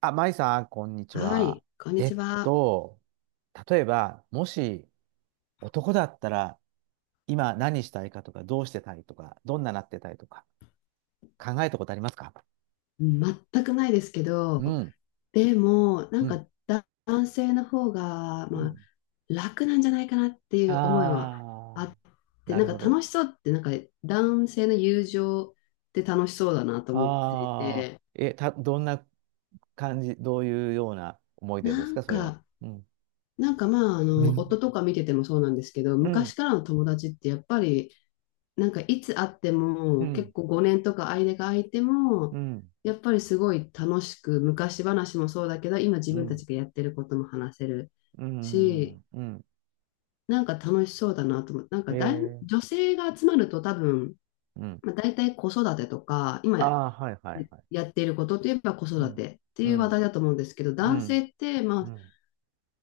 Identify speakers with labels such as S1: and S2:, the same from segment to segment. S1: あ、まいさん、こんにち
S2: は
S1: は。
S2: い、こんに
S1: え
S2: ち
S1: っ
S2: は。
S1: と、例えば、もし男だったら、今何したいかとか、どうしてたいとか、どんななってたいとか、考えたことありますか？
S2: うん、全くないですけ
S1: う
S2: ど、
S1: ん、
S2: でも、な
S1: う
S2: ん
S1: ん、
S2: かだ男性の方が、
S1: う
S2: まあ、
S1: ん。
S2: 楽なんじゃないかなっていう思いはあ
S1: ああ、
S2: って、
S1: な
S2: なん
S1: る
S2: か
S1: ほど。
S2: 楽しそうって、なんか男性の友情って楽しそうだなと思ってい
S1: ああ、
S2: て、
S1: どんな感じ、どういうような思い出で
S2: な
S1: す
S2: ん
S1: か、それは。
S2: か、
S1: うん、
S2: なんかまあ、あ
S1: う
S2: の、夫
S1: ん。
S2: とか見ててもそうなんですけど、
S1: う
S2: 昔
S1: ん、
S2: からの友達ってやっぱり、なんかいつ会って
S1: う
S2: も、結
S1: ん、
S2: 構5年とか間が空いて
S1: う
S2: も、
S1: ん、
S2: やっぱりすごい楽しく、昔話もそうだけど、今自
S1: う
S2: 分たち
S1: ん、
S2: がやってることも話せる
S1: うん、う
S2: し、
S1: ん、うん
S2: なんか楽しそうだなと思って、なん
S1: え
S2: かだい
S1: ー
S2: 女性が集まると多分、
S1: うん、
S2: まあ、大体子育てとか、今
S1: ああ、はいはいはい。
S2: やっていることといえば子
S1: う
S2: 育
S1: ん。
S2: てって
S1: う
S2: いう話題
S1: ん、
S2: だと思うんですけど、
S1: う
S2: 男
S1: ん、
S2: 性って、
S1: う
S2: まあ、
S1: ん。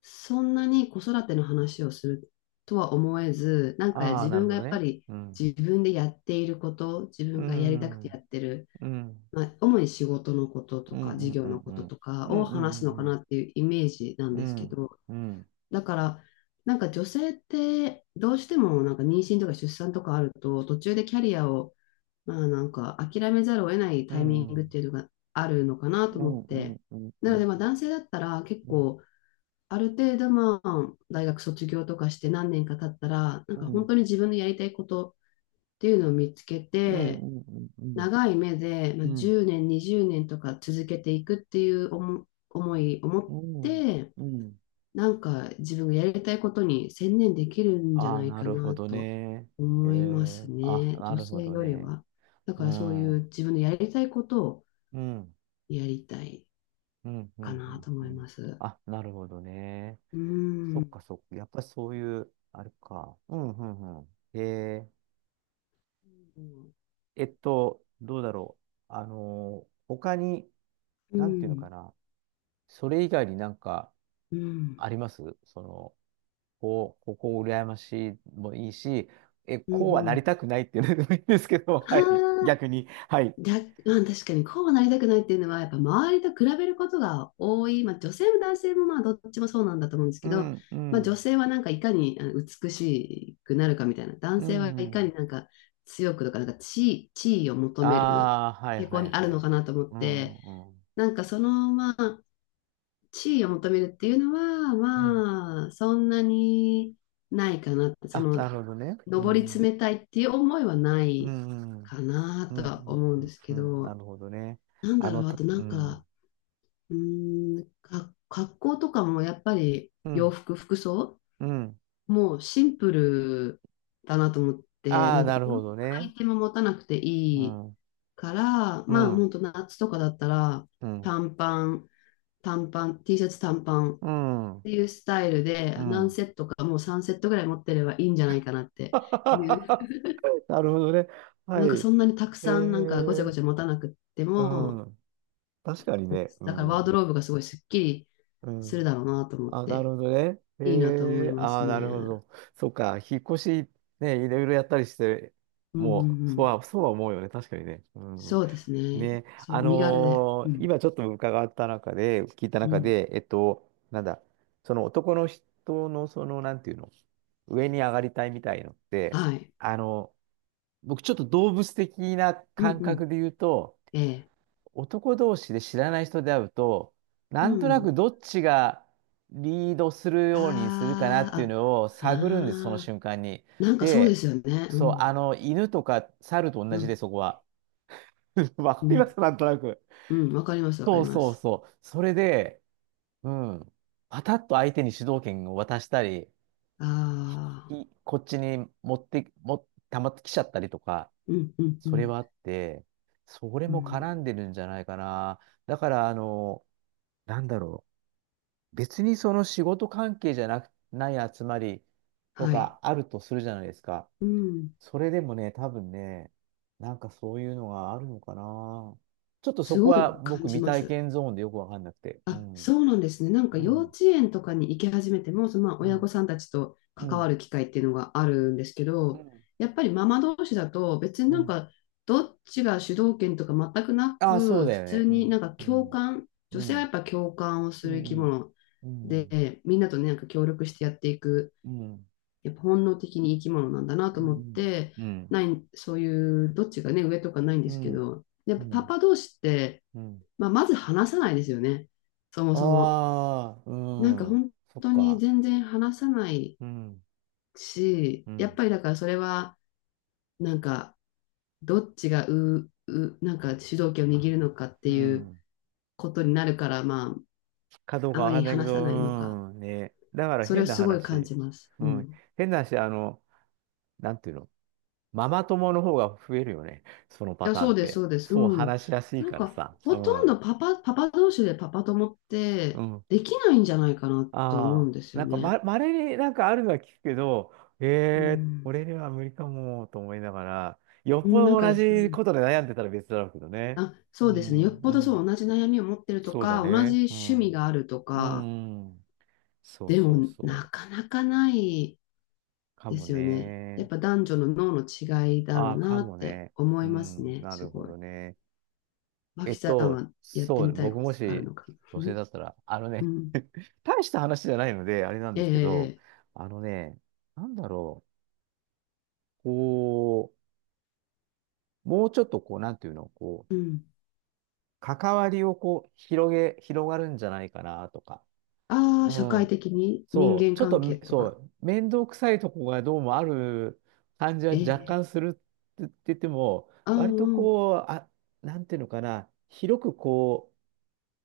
S2: そんなに子育ての話をするとは思えず、なんか
S1: ああ、
S2: 自
S1: なる
S2: 分
S1: ほ
S2: が
S1: ど
S2: やっぱ
S1: ね。
S2: り
S1: うん、
S2: 自分でやっていること、自
S1: う
S2: 分がやりたく
S1: ん、う
S2: てやっ
S1: ん、
S2: てる、
S1: うん、
S2: まあ、主に仕事のことと
S1: うん、
S2: か、
S1: う
S2: 事
S1: ん、
S2: 業
S1: うん、
S2: のこととか
S1: うん、
S2: を話すのか
S1: うん、
S2: なっていうイメージなん
S1: う
S2: ですけ
S1: ん、
S2: ど、
S1: うん、うん、
S2: だから、なんか女性ってどうしてもなんか妊娠とか出産とかあると、途中でキャリアをまあなんか諦めざるを得ない
S1: うん、う
S2: タイミ
S1: ん、
S2: ン
S1: うん、う
S2: グっ
S1: ん、
S2: ていうのがあるのかなと思って、
S1: うん、う
S2: なので
S1: ん、
S2: まあ男性だったら結構、ある程度まあ、大学卒業とかして何年か経ったら、なんか本当に自分のやりたいことっていうのを見つけて、長い目で、まあ、10年、20年とか続けていくっていう思いを持
S1: う
S2: っ
S1: ん、
S2: て、
S1: うん、
S2: なんか自分がやりたいことに専念できるんじゃ
S1: あ
S2: な
S1: あ、
S2: い
S1: な
S2: か
S1: るほ
S2: な
S1: ど
S2: と
S1: ね。え
S2: 思いま
S1: え、
S2: す
S1: あ、
S2: ね。
S1: な
S2: 女
S1: るほ
S2: 性
S1: ど
S2: より
S1: ね。
S2: は。だ
S1: う
S2: からそうい
S1: ん、う
S2: う
S1: ん、
S2: 自分のやりたいことを
S1: うん、
S2: やりたい
S1: うん、う
S2: か
S1: ん、
S2: なと思います。
S1: あ、なるほどね。
S2: う
S1: そっ
S2: ん。
S1: かそっか。やっぱりそういう、あれか。うんうんうん。へえ。
S2: うん。
S1: どうだろう。他に、
S2: う
S1: なんていうのか
S2: ん。
S1: な。それ以外になんか
S2: うん
S1: ありますその、こう、ここ羨ましいもいいし、
S2: うんう
S1: こうはなり
S2: ん。
S1: たくないっていうのでもいいんですけど、はい。
S2: はあ、
S1: 逆に。はい。
S2: だ、まあ、確かにこうはなりたくないっていうのは、やっぱ周りと比べることが多い、まあ、女性も男性もまあどっちもそうなんだと思うんです
S1: う
S2: けど、
S1: ん、う
S2: まあ、女
S1: ん。
S2: 性はなんかいかにあの美しくなるかみたいな、男
S1: うん、
S2: 性はい
S1: う
S2: か
S1: ん。
S2: になんか強くとか、なんか地位を求める
S1: ああ、はい
S2: 傾向
S1: は
S2: に
S1: い
S2: ある
S1: は
S2: の
S1: い。
S2: かなと思っ
S1: うん、
S2: て、
S1: うん、うん。
S2: なんかそのまあ地位を求めるっていうのは、
S1: うん、
S2: まあ、そんなにないかなって、そ
S1: あ、な
S2: の、
S1: るほどね。う
S2: 上り
S1: ん。う
S2: 詰めたいっていう思いはな
S1: ん、う
S2: い
S1: ん。
S2: かな
S1: う
S2: と
S1: ん、う
S2: は
S1: ん、
S2: 思うん
S1: う
S2: で
S1: ん、
S2: すけ
S1: うんな
S2: ど、
S1: るほどね。
S2: なんだろう、あとな
S1: う
S2: ん
S1: ん、
S2: か、うーん、格好とかもやっぱり
S1: う
S2: 洋
S1: ん、
S2: 服、服装
S1: うん。
S2: もうシンプルだなと思って、
S1: あ
S2: な
S1: あ、
S2: んか
S1: な
S2: い
S1: る
S2: ろん
S1: ほ
S2: な
S1: ど
S2: ア
S1: ね。
S2: イテム持たなくて
S1: う
S2: いい
S1: ん、うん、
S2: から、まあ本当夏とかだったら
S1: うん、
S2: 短パン、短パン、T シャツ短パンっ
S1: うん、
S2: ていうスタイル で
S1: う
S2: 何
S1: ん。
S2: セットかもう3セットぐらい持ってればいいんじゃないかなってい う、
S1: なるほどね。は
S2: なんか
S1: い。
S2: そんなにたく
S1: え
S2: さんなんかごちゃご
S1: ー、
S2: ちゃ持たなくって
S1: う
S2: も、
S1: ん。確かにね。う
S2: だからワード
S1: ん、
S2: ローブがすごいすっきり
S1: う
S2: する
S1: ん。
S2: だろうなと思っ
S1: あ、なる
S2: て、
S1: ほどね。
S2: いいなと思い
S1: えー、
S2: ま
S1: あ
S2: す
S1: あ、
S2: ね。う
S1: なるほ
S2: ん
S1: ど。そっか、引っ越し、ね、いろいろやったりして、
S2: うんう
S1: もう、
S2: ん。
S1: そうは思うよね。確かにね。うん。
S2: そうですね。
S1: ね、
S2: そう、身軽で。うん。
S1: 今ちょっと伺った中で、聞いた
S2: う
S1: 中
S2: ん。
S1: で、なんだ、その男の人の、その、なんていうの、上に上がりたいみたいのって、
S2: はい。
S1: あの、僕ちょっと動物的な
S2: うん
S1: 感
S2: うん。
S1: 覚で言うと、
S2: ええ。
S1: 男同士で知らない人で会うと、な
S2: う
S1: んとな
S2: ん。
S1: くどっちがリードする
S2: あ
S1: ようにするかなっていうのを
S2: あ、あ、
S1: 探るんです、その
S2: ああ、
S1: 瞬間に。
S2: なんかそうで
S1: で、
S2: すよね。う
S1: そう、
S2: ん。
S1: あの、犬とか猿と同
S2: う
S1: じで、
S2: ん。
S1: そこは。わか
S2: う
S1: りま
S2: ん。
S1: す、なんとなく。
S2: うん。わかります、わか
S1: そ
S2: り
S1: う
S2: ま
S1: そう
S2: す。
S1: そう。それで、うん。パタッと相手に主導権を渡したり、
S2: ああ、
S1: いこっちに持って、も、たまってきちゃったりとか、
S2: うんうんう
S1: それ
S2: ん。
S1: はあって、それ
S2: う
S1: も
S2: ん。
S1: 絡んでるんじゃないかな。だから、あの、なんだろう。別にその仕事関係じゃなく、ない集まりと
S2: はい。
S1: かあるとするじゃないですか。
S2: うん。
S1: それでもね、多分ね、なんかそういうのがあるのかな。ちょっとそ
S2: す
S1: こ
S2: ご
S1: は
S2: い
S1: 僕
S2: 感じ
S1: 未
S2: ま
S1: 体
S2: す。
S1: 験ゾーンでよくわかんなくて。う
S2: あ、
S1: ん。
S2: そうなんですね。なんか
S1: う
S2: 幼
S1: ん。
S2: 稚園とかに行き始めても、そのまあ
S1: う
S2: 親
S1: ん、
S2: 御さんたちと
S1: う
S2: 関わ
S1: ん、
S2: る機会っていうのがあるんですけ
S1: う
S2: ど、
S1: ん、
S2: やっぱりママ同士だと別に
S1: う
S2: なん
S1: ん。
S2: かどっちが主導権とか全くな
S1: ああ、そう
S2: く、
S1: だ
S2: 普
S1: よね。
S2: 通
S1: う
S2: になん
S1: ん、
S2: か
S1: う
S2: 共
S1: ん、
S2: 感、女
S1: う
S2: 性はやっ
S1: ん、
S2: ぱ共感をす
S1: う
S2: る生き
S1: ん、
S2: 物
S1: うん、うん、
S2: で、みんなとね、なんか協力してやっていく、
S1: うん、
S2: やっぱ本能的に生き物なんだな
S1: う
S2: と思っ
S1: ん、
S2: て、
S1: う
S2: な
S1: ん、
S2: い、そういうどっちがね、上とかないんで
S1: う
S2: すけ
S1: ん、
S2: ど、やっ
S1: う
S2: ぱパ
S1: ん、
S2: パ同士って、まあ、まず話さないですよね。そもそも。
S1: ああ、う
S2: なんか
S1: ん、
S2: 本
S1: そっ
S2: 当に
S1: か。
S2: 全然話さない
S1: うん、
S2: し、
S1: う
S2: やっ
S1: ん、
S2: ぱりだからそれは、なんか、どっちがう、う、なんか主導権を握るのかって
S1: う
S2: いう
S1: ん。
S2: ことになるから、ま
S1: かどう
S2: あ、
S1: か
S2: あ
S1: わ
S2: ま
S1: か
S2: り
S1: んないけ
S2: 話さないのか、
S1: ど、うん、ね。だから
S2: それ
S1: 変
S2: を
S1: な
S2: すごい感
S1: 話。
S2: じます。う
S1: う
S2: ん。
S1: ん、
S2: い
S1: 変な話、あの、なんていうの、ママ友の方が増えるよね。そのパ
S2: や、
S1: ター
S2: そ
S1: ン
S2: う
S1: っ
S2: です、そ
S1: て。
S2: うです。
S1: そう
S2: うん。
S1: 話しやすい
S2: なん
S1: から
S2: か、
S1: さ。う
S2: ほとんど
S1: ん。
S2: パパ、パパ同士でパパ友っ
S1: う
S2: て、
S1: ん
S2: できないんじゃないかなと思う
S1: ああ、
S2: んですよ
S1: なんか
S2: ね。
S1: ま、稀になんかあるのは聞くけど、
S2: う
S1: ええ
S2: ん。
S1: 俺には無理かもと思いながら、よっ
S2: う
S1: ぽ
S2: んなん
S1: ど
S2: か、う
S1: 同じ
S2: ん
S1: ことで悩んでたら別だろうけどね。
S2: あ、
S1: う
S2: そうですね。よ
S1: ん、
S2: っ
S1: う
S2: ぽどそ
S1: ん、
S2: う、同じ悩みを持ってると
S1: そうだ
S2: か、同じ
S1: ね。う
S2: 趣
S1: ん、
S2: 味
S1: う
S2: があるとか、
S1: ん、うんそう
S2: で
S1: そう
S2: も
S1: そ
S2: な
S1: う。
S2: かなかない
S1: か
S2: で
S1: も
S2: すよね。やっ
S1: ね。
S2: ぱ男女の脳の違いだろ
S1: あ
S2: う
S1: あ、か
S2: なっ
S1: も
S2: て
S1: ね。
S2: 思
S1: う
S2: います
S1: ん、
S2: ね。
S1: な
S2: す
S1: るほ
S2: ごい。
S1: どね。
S2: 脇さんはやって
S1: そうね、
S2: みたいこ
S1: 僕
S2: と
S1: も
S2: とかある
S1: し
S2: のかな？
S1: 女性だったら、あの
S2: う
S1: ね、
S2: ん。
S1: 大した話じゃないので、あれなんですけど、
S2: ええ
S1: あのね、なんだろう、こう、もうちょっとこう、なんていうの、こう、
S2: うん。
S1: 関わりをこう、広がるんじゃないかなとか。
S2: ああ、社
S1: う
S2: 会
S1: ん。
S2: 的に人
S1: そう、
S2: 間
S1: ちょっと
S2: 関係
S1: め、
S2: と
S1: そ
S2: か。
S1: う、面倒くさいとこがどうもある感じは
S2: え
S1: 若
S2: え
S1: 干するって言っても、
S2: ああ、
S1: 割と
S2: うん。
S1: こう、あ、なんていうのかな、広くこ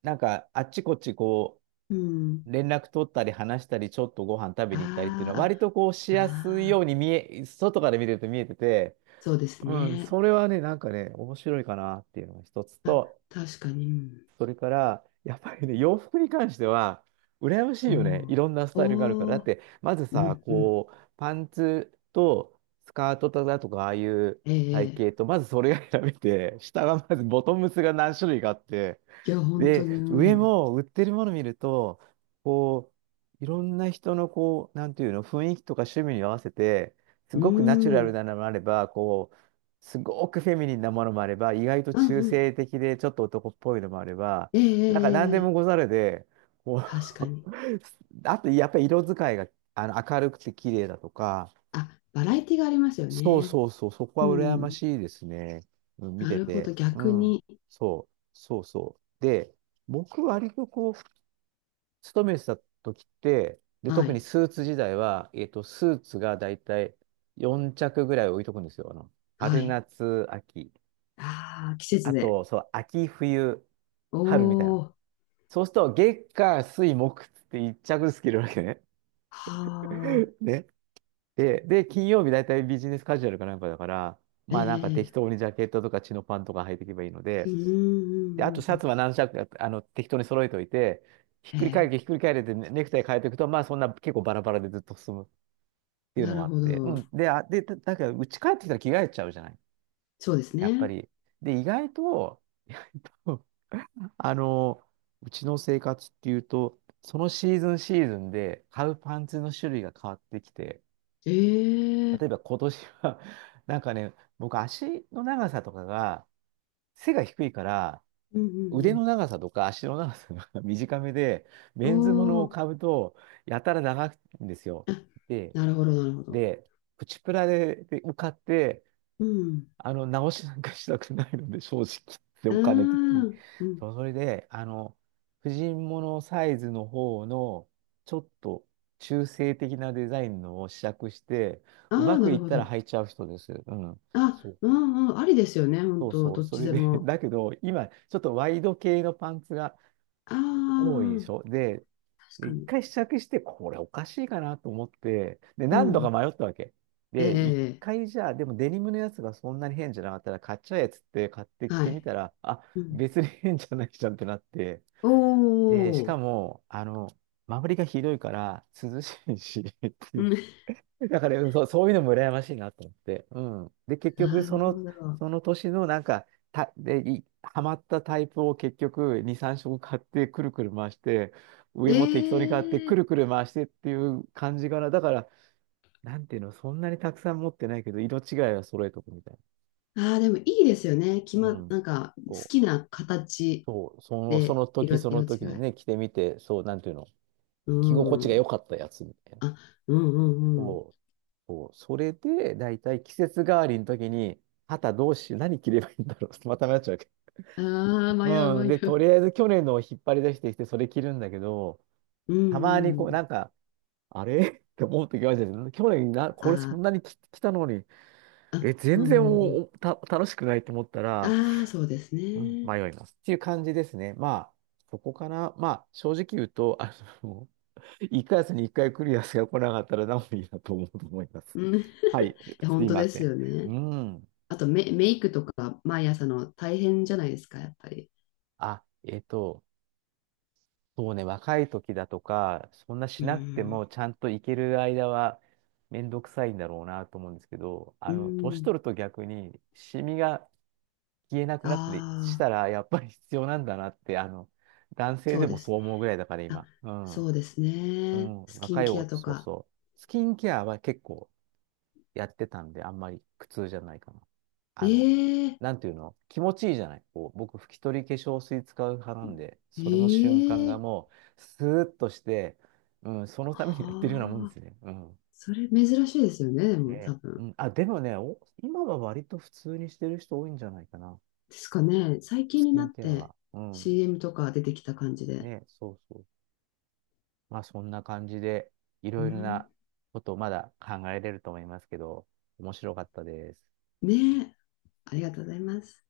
S1: う、なんか、あっちこっちこ
S2: うん。
S1: う、連絡取ったり話したり、ちょっとご飯食べに行ったりっていうのは、
S2: あ
S1: 割とこう、し
S2: あ、
S1: やすい
S2: あ
S1: よ
S2: あ、
S1: うに見え、外から見てると見えてて、
S2: そうです
S1: うん、
S2: ね。
S1: それはね、なんかね、面白いかなっていうのが一つ
S2: あ、
S1: と、
S2: 確かに。うん
S1: それから、やっぱりね、洋服に関しては、羨ましい
S2: お
S1: よね。いろんなスタイルがあるから。
S2: お。
S1: だっ
S2: お
S1: て、まず
S2: う
S1: さ、
S2: んうん。
S1: こう、パンツとスカートだとか、ああいう
S2: え
S1: 体
S2: え、
S1: 型と、まずそれが選べて、下がまずボトムスが何種類かあって、
S2: いや、本当
S1: で、
S2: に、う
S1: 上
S2: ん。
S1: も売ってるもの見ると、こう、いろんな人のこう、なんていうの、雰囲気とか趣味に合わせて、す
S2: う
S1: ごくナチュラル
S2: ん。
S1: なのもあれば、こう、すごくフェミニンなものもあれば、意外と
S2: うん
S1: 中
S2: うん。
S1: 性的でちょっと男っぽいのもあれば、
S2: ええ、え
S1: なんか何
S2: え、
S1: でも
S2: え
S1: ご
S2: え
S1: ざるで、こう
S2: 確かに。
S1: あとやっぱり色使いがあの明るくて綺麗だとか、
S2: あ、バラエティがありますよ
S1: そう
S2: ね。
S1: そうそう、そこ
S2: う
S1: は羨ま
S2: ん。
S1: しいですね。うん、見
S2: な
S1: て
S2: るほど、
S1: て。う
S2: 逆
S1: ん。
S2: に。
S1: そう、そうそう。で、僕割とこう、勤めてた時って、で、
S2: は
S1: 特に
S2: い。
S1: スーツ時代は、スーツがだいたい4着ぐらい置いとくんですよ。あの、
S2: は
S1: 春、
S2: い。
S1: 夏、秋。
S2: ああ、季節
S1: あ
S2: で。
S1: と、そう、秋、冬、
S2: お
S1: 春みたいな。
S2: ー。
S1: そうすると、月、火、水、木って一着ずつ着るわけね。
S2: は あ。
S1: ね。で、金曜日大体ビジネスカジュアルかなんかだから、
S2: え
S1: まあなんか適
S2: え、
S1: 当にジャケットとかチノパンとか履いていけばいいので、で、あとシャツは何着か、あの、適当に揃えておいて、ひっくり返れてねネクタイ変えていくと、まあそんな結構バラバラでずっと進むっていうのもあって、うん。で、あ、で、だけど、家帰ってきたら着替えちゃうじゃない。やっぱり。で、意外とあの、うちの生活っていうと、そのシーズンシーズンで買うパンツの種類が変わってきて、例えば今年は なんかね、僕足の長さとかが、背が低いから、
S2: うんう
S1: 腕
S2: ん
S1: の長さとか足の長さが 短めで、
S2: う
S1: メンズも
S2: ん。
S1: の
S2: お
S1: を
S2: ー。
S1: 買うと、やたら長いんですよ。
S2: あ、
S1: で、
S2: なるほどそうですねええうんうんうんおおあなるほど。なるほど
S1: で、プチプラで、で買って、
S2: うん。
S1: あの、直しなんかしたくないので、正直。で、
S2: ああ、
S1: お金的に。
S2: うん。
S1: そう、それで、あの、婦人物サイズの方の、ちょっと中性的なデザインのを試着して、う
S2: あ
S1: ま
S2: あ、な
S1: くい
S2: る
S1: っ
S2: ほ
S1: たら
S2: ど。
S1: 履いちゃう人です。うん。そ
S2: あ、う
S1: う。
S2: んうん、ありですよね、本
S1: そう
S2: 当、
S1: そう。
S2: どっ
S1: そ
S2: ち
S1: れ
S2: で
S1: で、
S2: も。
S1: だけど、今、ちょっとワイド系のパンツが、
S2: あ
S1: 多いでし
S2: あ、
S1: ょで、
S2: 確
S1: で
S2: か
S1: 一
S2: に。
S1: 回試着して、これおかしいかなと思って、で、
S2: う
S1: 何度か
S2: ん。
S1: 迷ったわけ。で、一
S2: ええ
S1: 回じゃあ、でもデニムのやつがそんなに変じゃなかったら、買っちゃえっつって買って着
S2: は
S1: てみ
S2: い。
S1: たら、あ、
S2: うん。
S1: 別に変じゃないじゃんってなって、
S2: お
S1: で、しか
S2: お、
S1: も、あの、周りがひどいから、涼しいし ってい
S2: う
S1: う
S2: ん。
S1: だから、うんそう、そういうのも羨ましいなと思って。うん。で、結局、
S2: な
S1: そ
S2: るほ
S1: の、
S2: ど。
S1: その年のなんか、た、で、い、ハマったタイプを結局、2、3色買って、くるくる回して、
S2: え
S1: 上も適当に買って、く
S2: え
S1: るくる回してっていう感じかな。だから、なんていうの、そんなにたくさん持ってないけど、色違いは揃えとくみたい
S2: ああ、でもいいですよね。決
S1: な。う
S2: まっ、
S1: ん。
S2: なんか、好
S1: そう、
S2: きな形
S1: そう、その、そ
S2: で
S1: の時
S2: 色、
S1: その
S2: 色違
S1: 時で
S2: い。
S1: ね、着てみて、そう、なんていうの、
S2: う
S1: 着心地が良
S2: ん。
S1: かったやつみたいな。
S2: あ、うんうんうん。
S1: そう、そう、それで、だいたい季節代わりの時に、肩どうしよう、何着ればいいんだろう。また迷っちゃうけ
S2: ああ、迷う
S1: ど。うん。
S2: 迷
S1: で、とり
S2: う。
S1: あえず去年のを引っ張り出してきて、それ着るんだけど、
S2: うん
S1: たまにこ
S2: う
S1: う、
S2: ん。
S1: なんか、あれ って思う時があるじゃないですか去年な、これそん
S2: あ
S1: なに着たのに、
S2: あ、あ、
S1: え、
S2: う
S1: 全然
S2: んうん
S1: お、おた、楽しくないと思った
S2: う
S1: ら、
S2: ん。ああ、そうです
S1: うん、
S2: ね。
S1: 迷います。っていう感じですね。まあ、そこかな。まあ、正直言うと、あの、1ヶ月に1回来るやつが来なかったら何もいいなと思うと思います。
S2: うん。い
S1: はい、
S2: や
S1: す
S2: 本
S1: い
S2: 当
S1: ま
S2: で
S1: せ
S2: す
S1: ん。
S2: よ
S1: う
S2: ね。
S1: ん。
S2: あとメイクとか毎朝の大変じゃないですか、やっぱり。
S1: あ、そうね、若い時だとか、そんなし
S2: う
S1: なくても
S2: ん。
S1: ちゃんと行ける間はめんどくさいんだろうなと思うんですけど、あ
S2: う
S1: の、年
S2: ん。
S1: 取ると逆にシミが消えなくなったりし
S2: ああ、
S1: たらやっぱり必要なんだなって、あの、男性
S2: そ
S1: で
S2: う
S1: も
S2: で
S1: そ
S2: す
S1: う
S2: ね。
S1: 思うぐらいだから
S2: あ、
S1: 今。うん。
S2: そうです
S1: う
S2: ね。
S1: ん、
S2: スキン
S1: 若い
S2: ケ
S1: お、
S2: アと
S1: そう
S2: か。
S1: そう。スキンケアは結構やってたんで、あんまり苦痛じゃないかな。あの、
S2: ええ
S1: なんていうの、気持ちいいじゃない。こう、僕、拭き取り化粧水使う派なんで、それの瞬間が
S2: ええ
S1: もう、スーッとして、うん、そのためにやってるようなもんで
S2: は
S1: す
S2: あ。
S1: ね。うん。
S2: それ珍しいですよね、でも多
S1: ね、う
S2: 分。
S1: ん、あ、でもね、お、今は割と普通にしてる人多いんじゃないかな。
S2: ですかね。最
S1: ス
S2: 近に
S1: キ
S2: なっ
S1: ンケア
S2: て
S1: は。うん。
S2: CM とか出てきた感じで。
S1: ね、そうそう。まあ、そんな感じで、い
S2: う
S1: ろいろ
S2: ん。
S1: なことをまだ考えれると思いますけど、面白かったです。
S2: ねえ。ありがとうございます。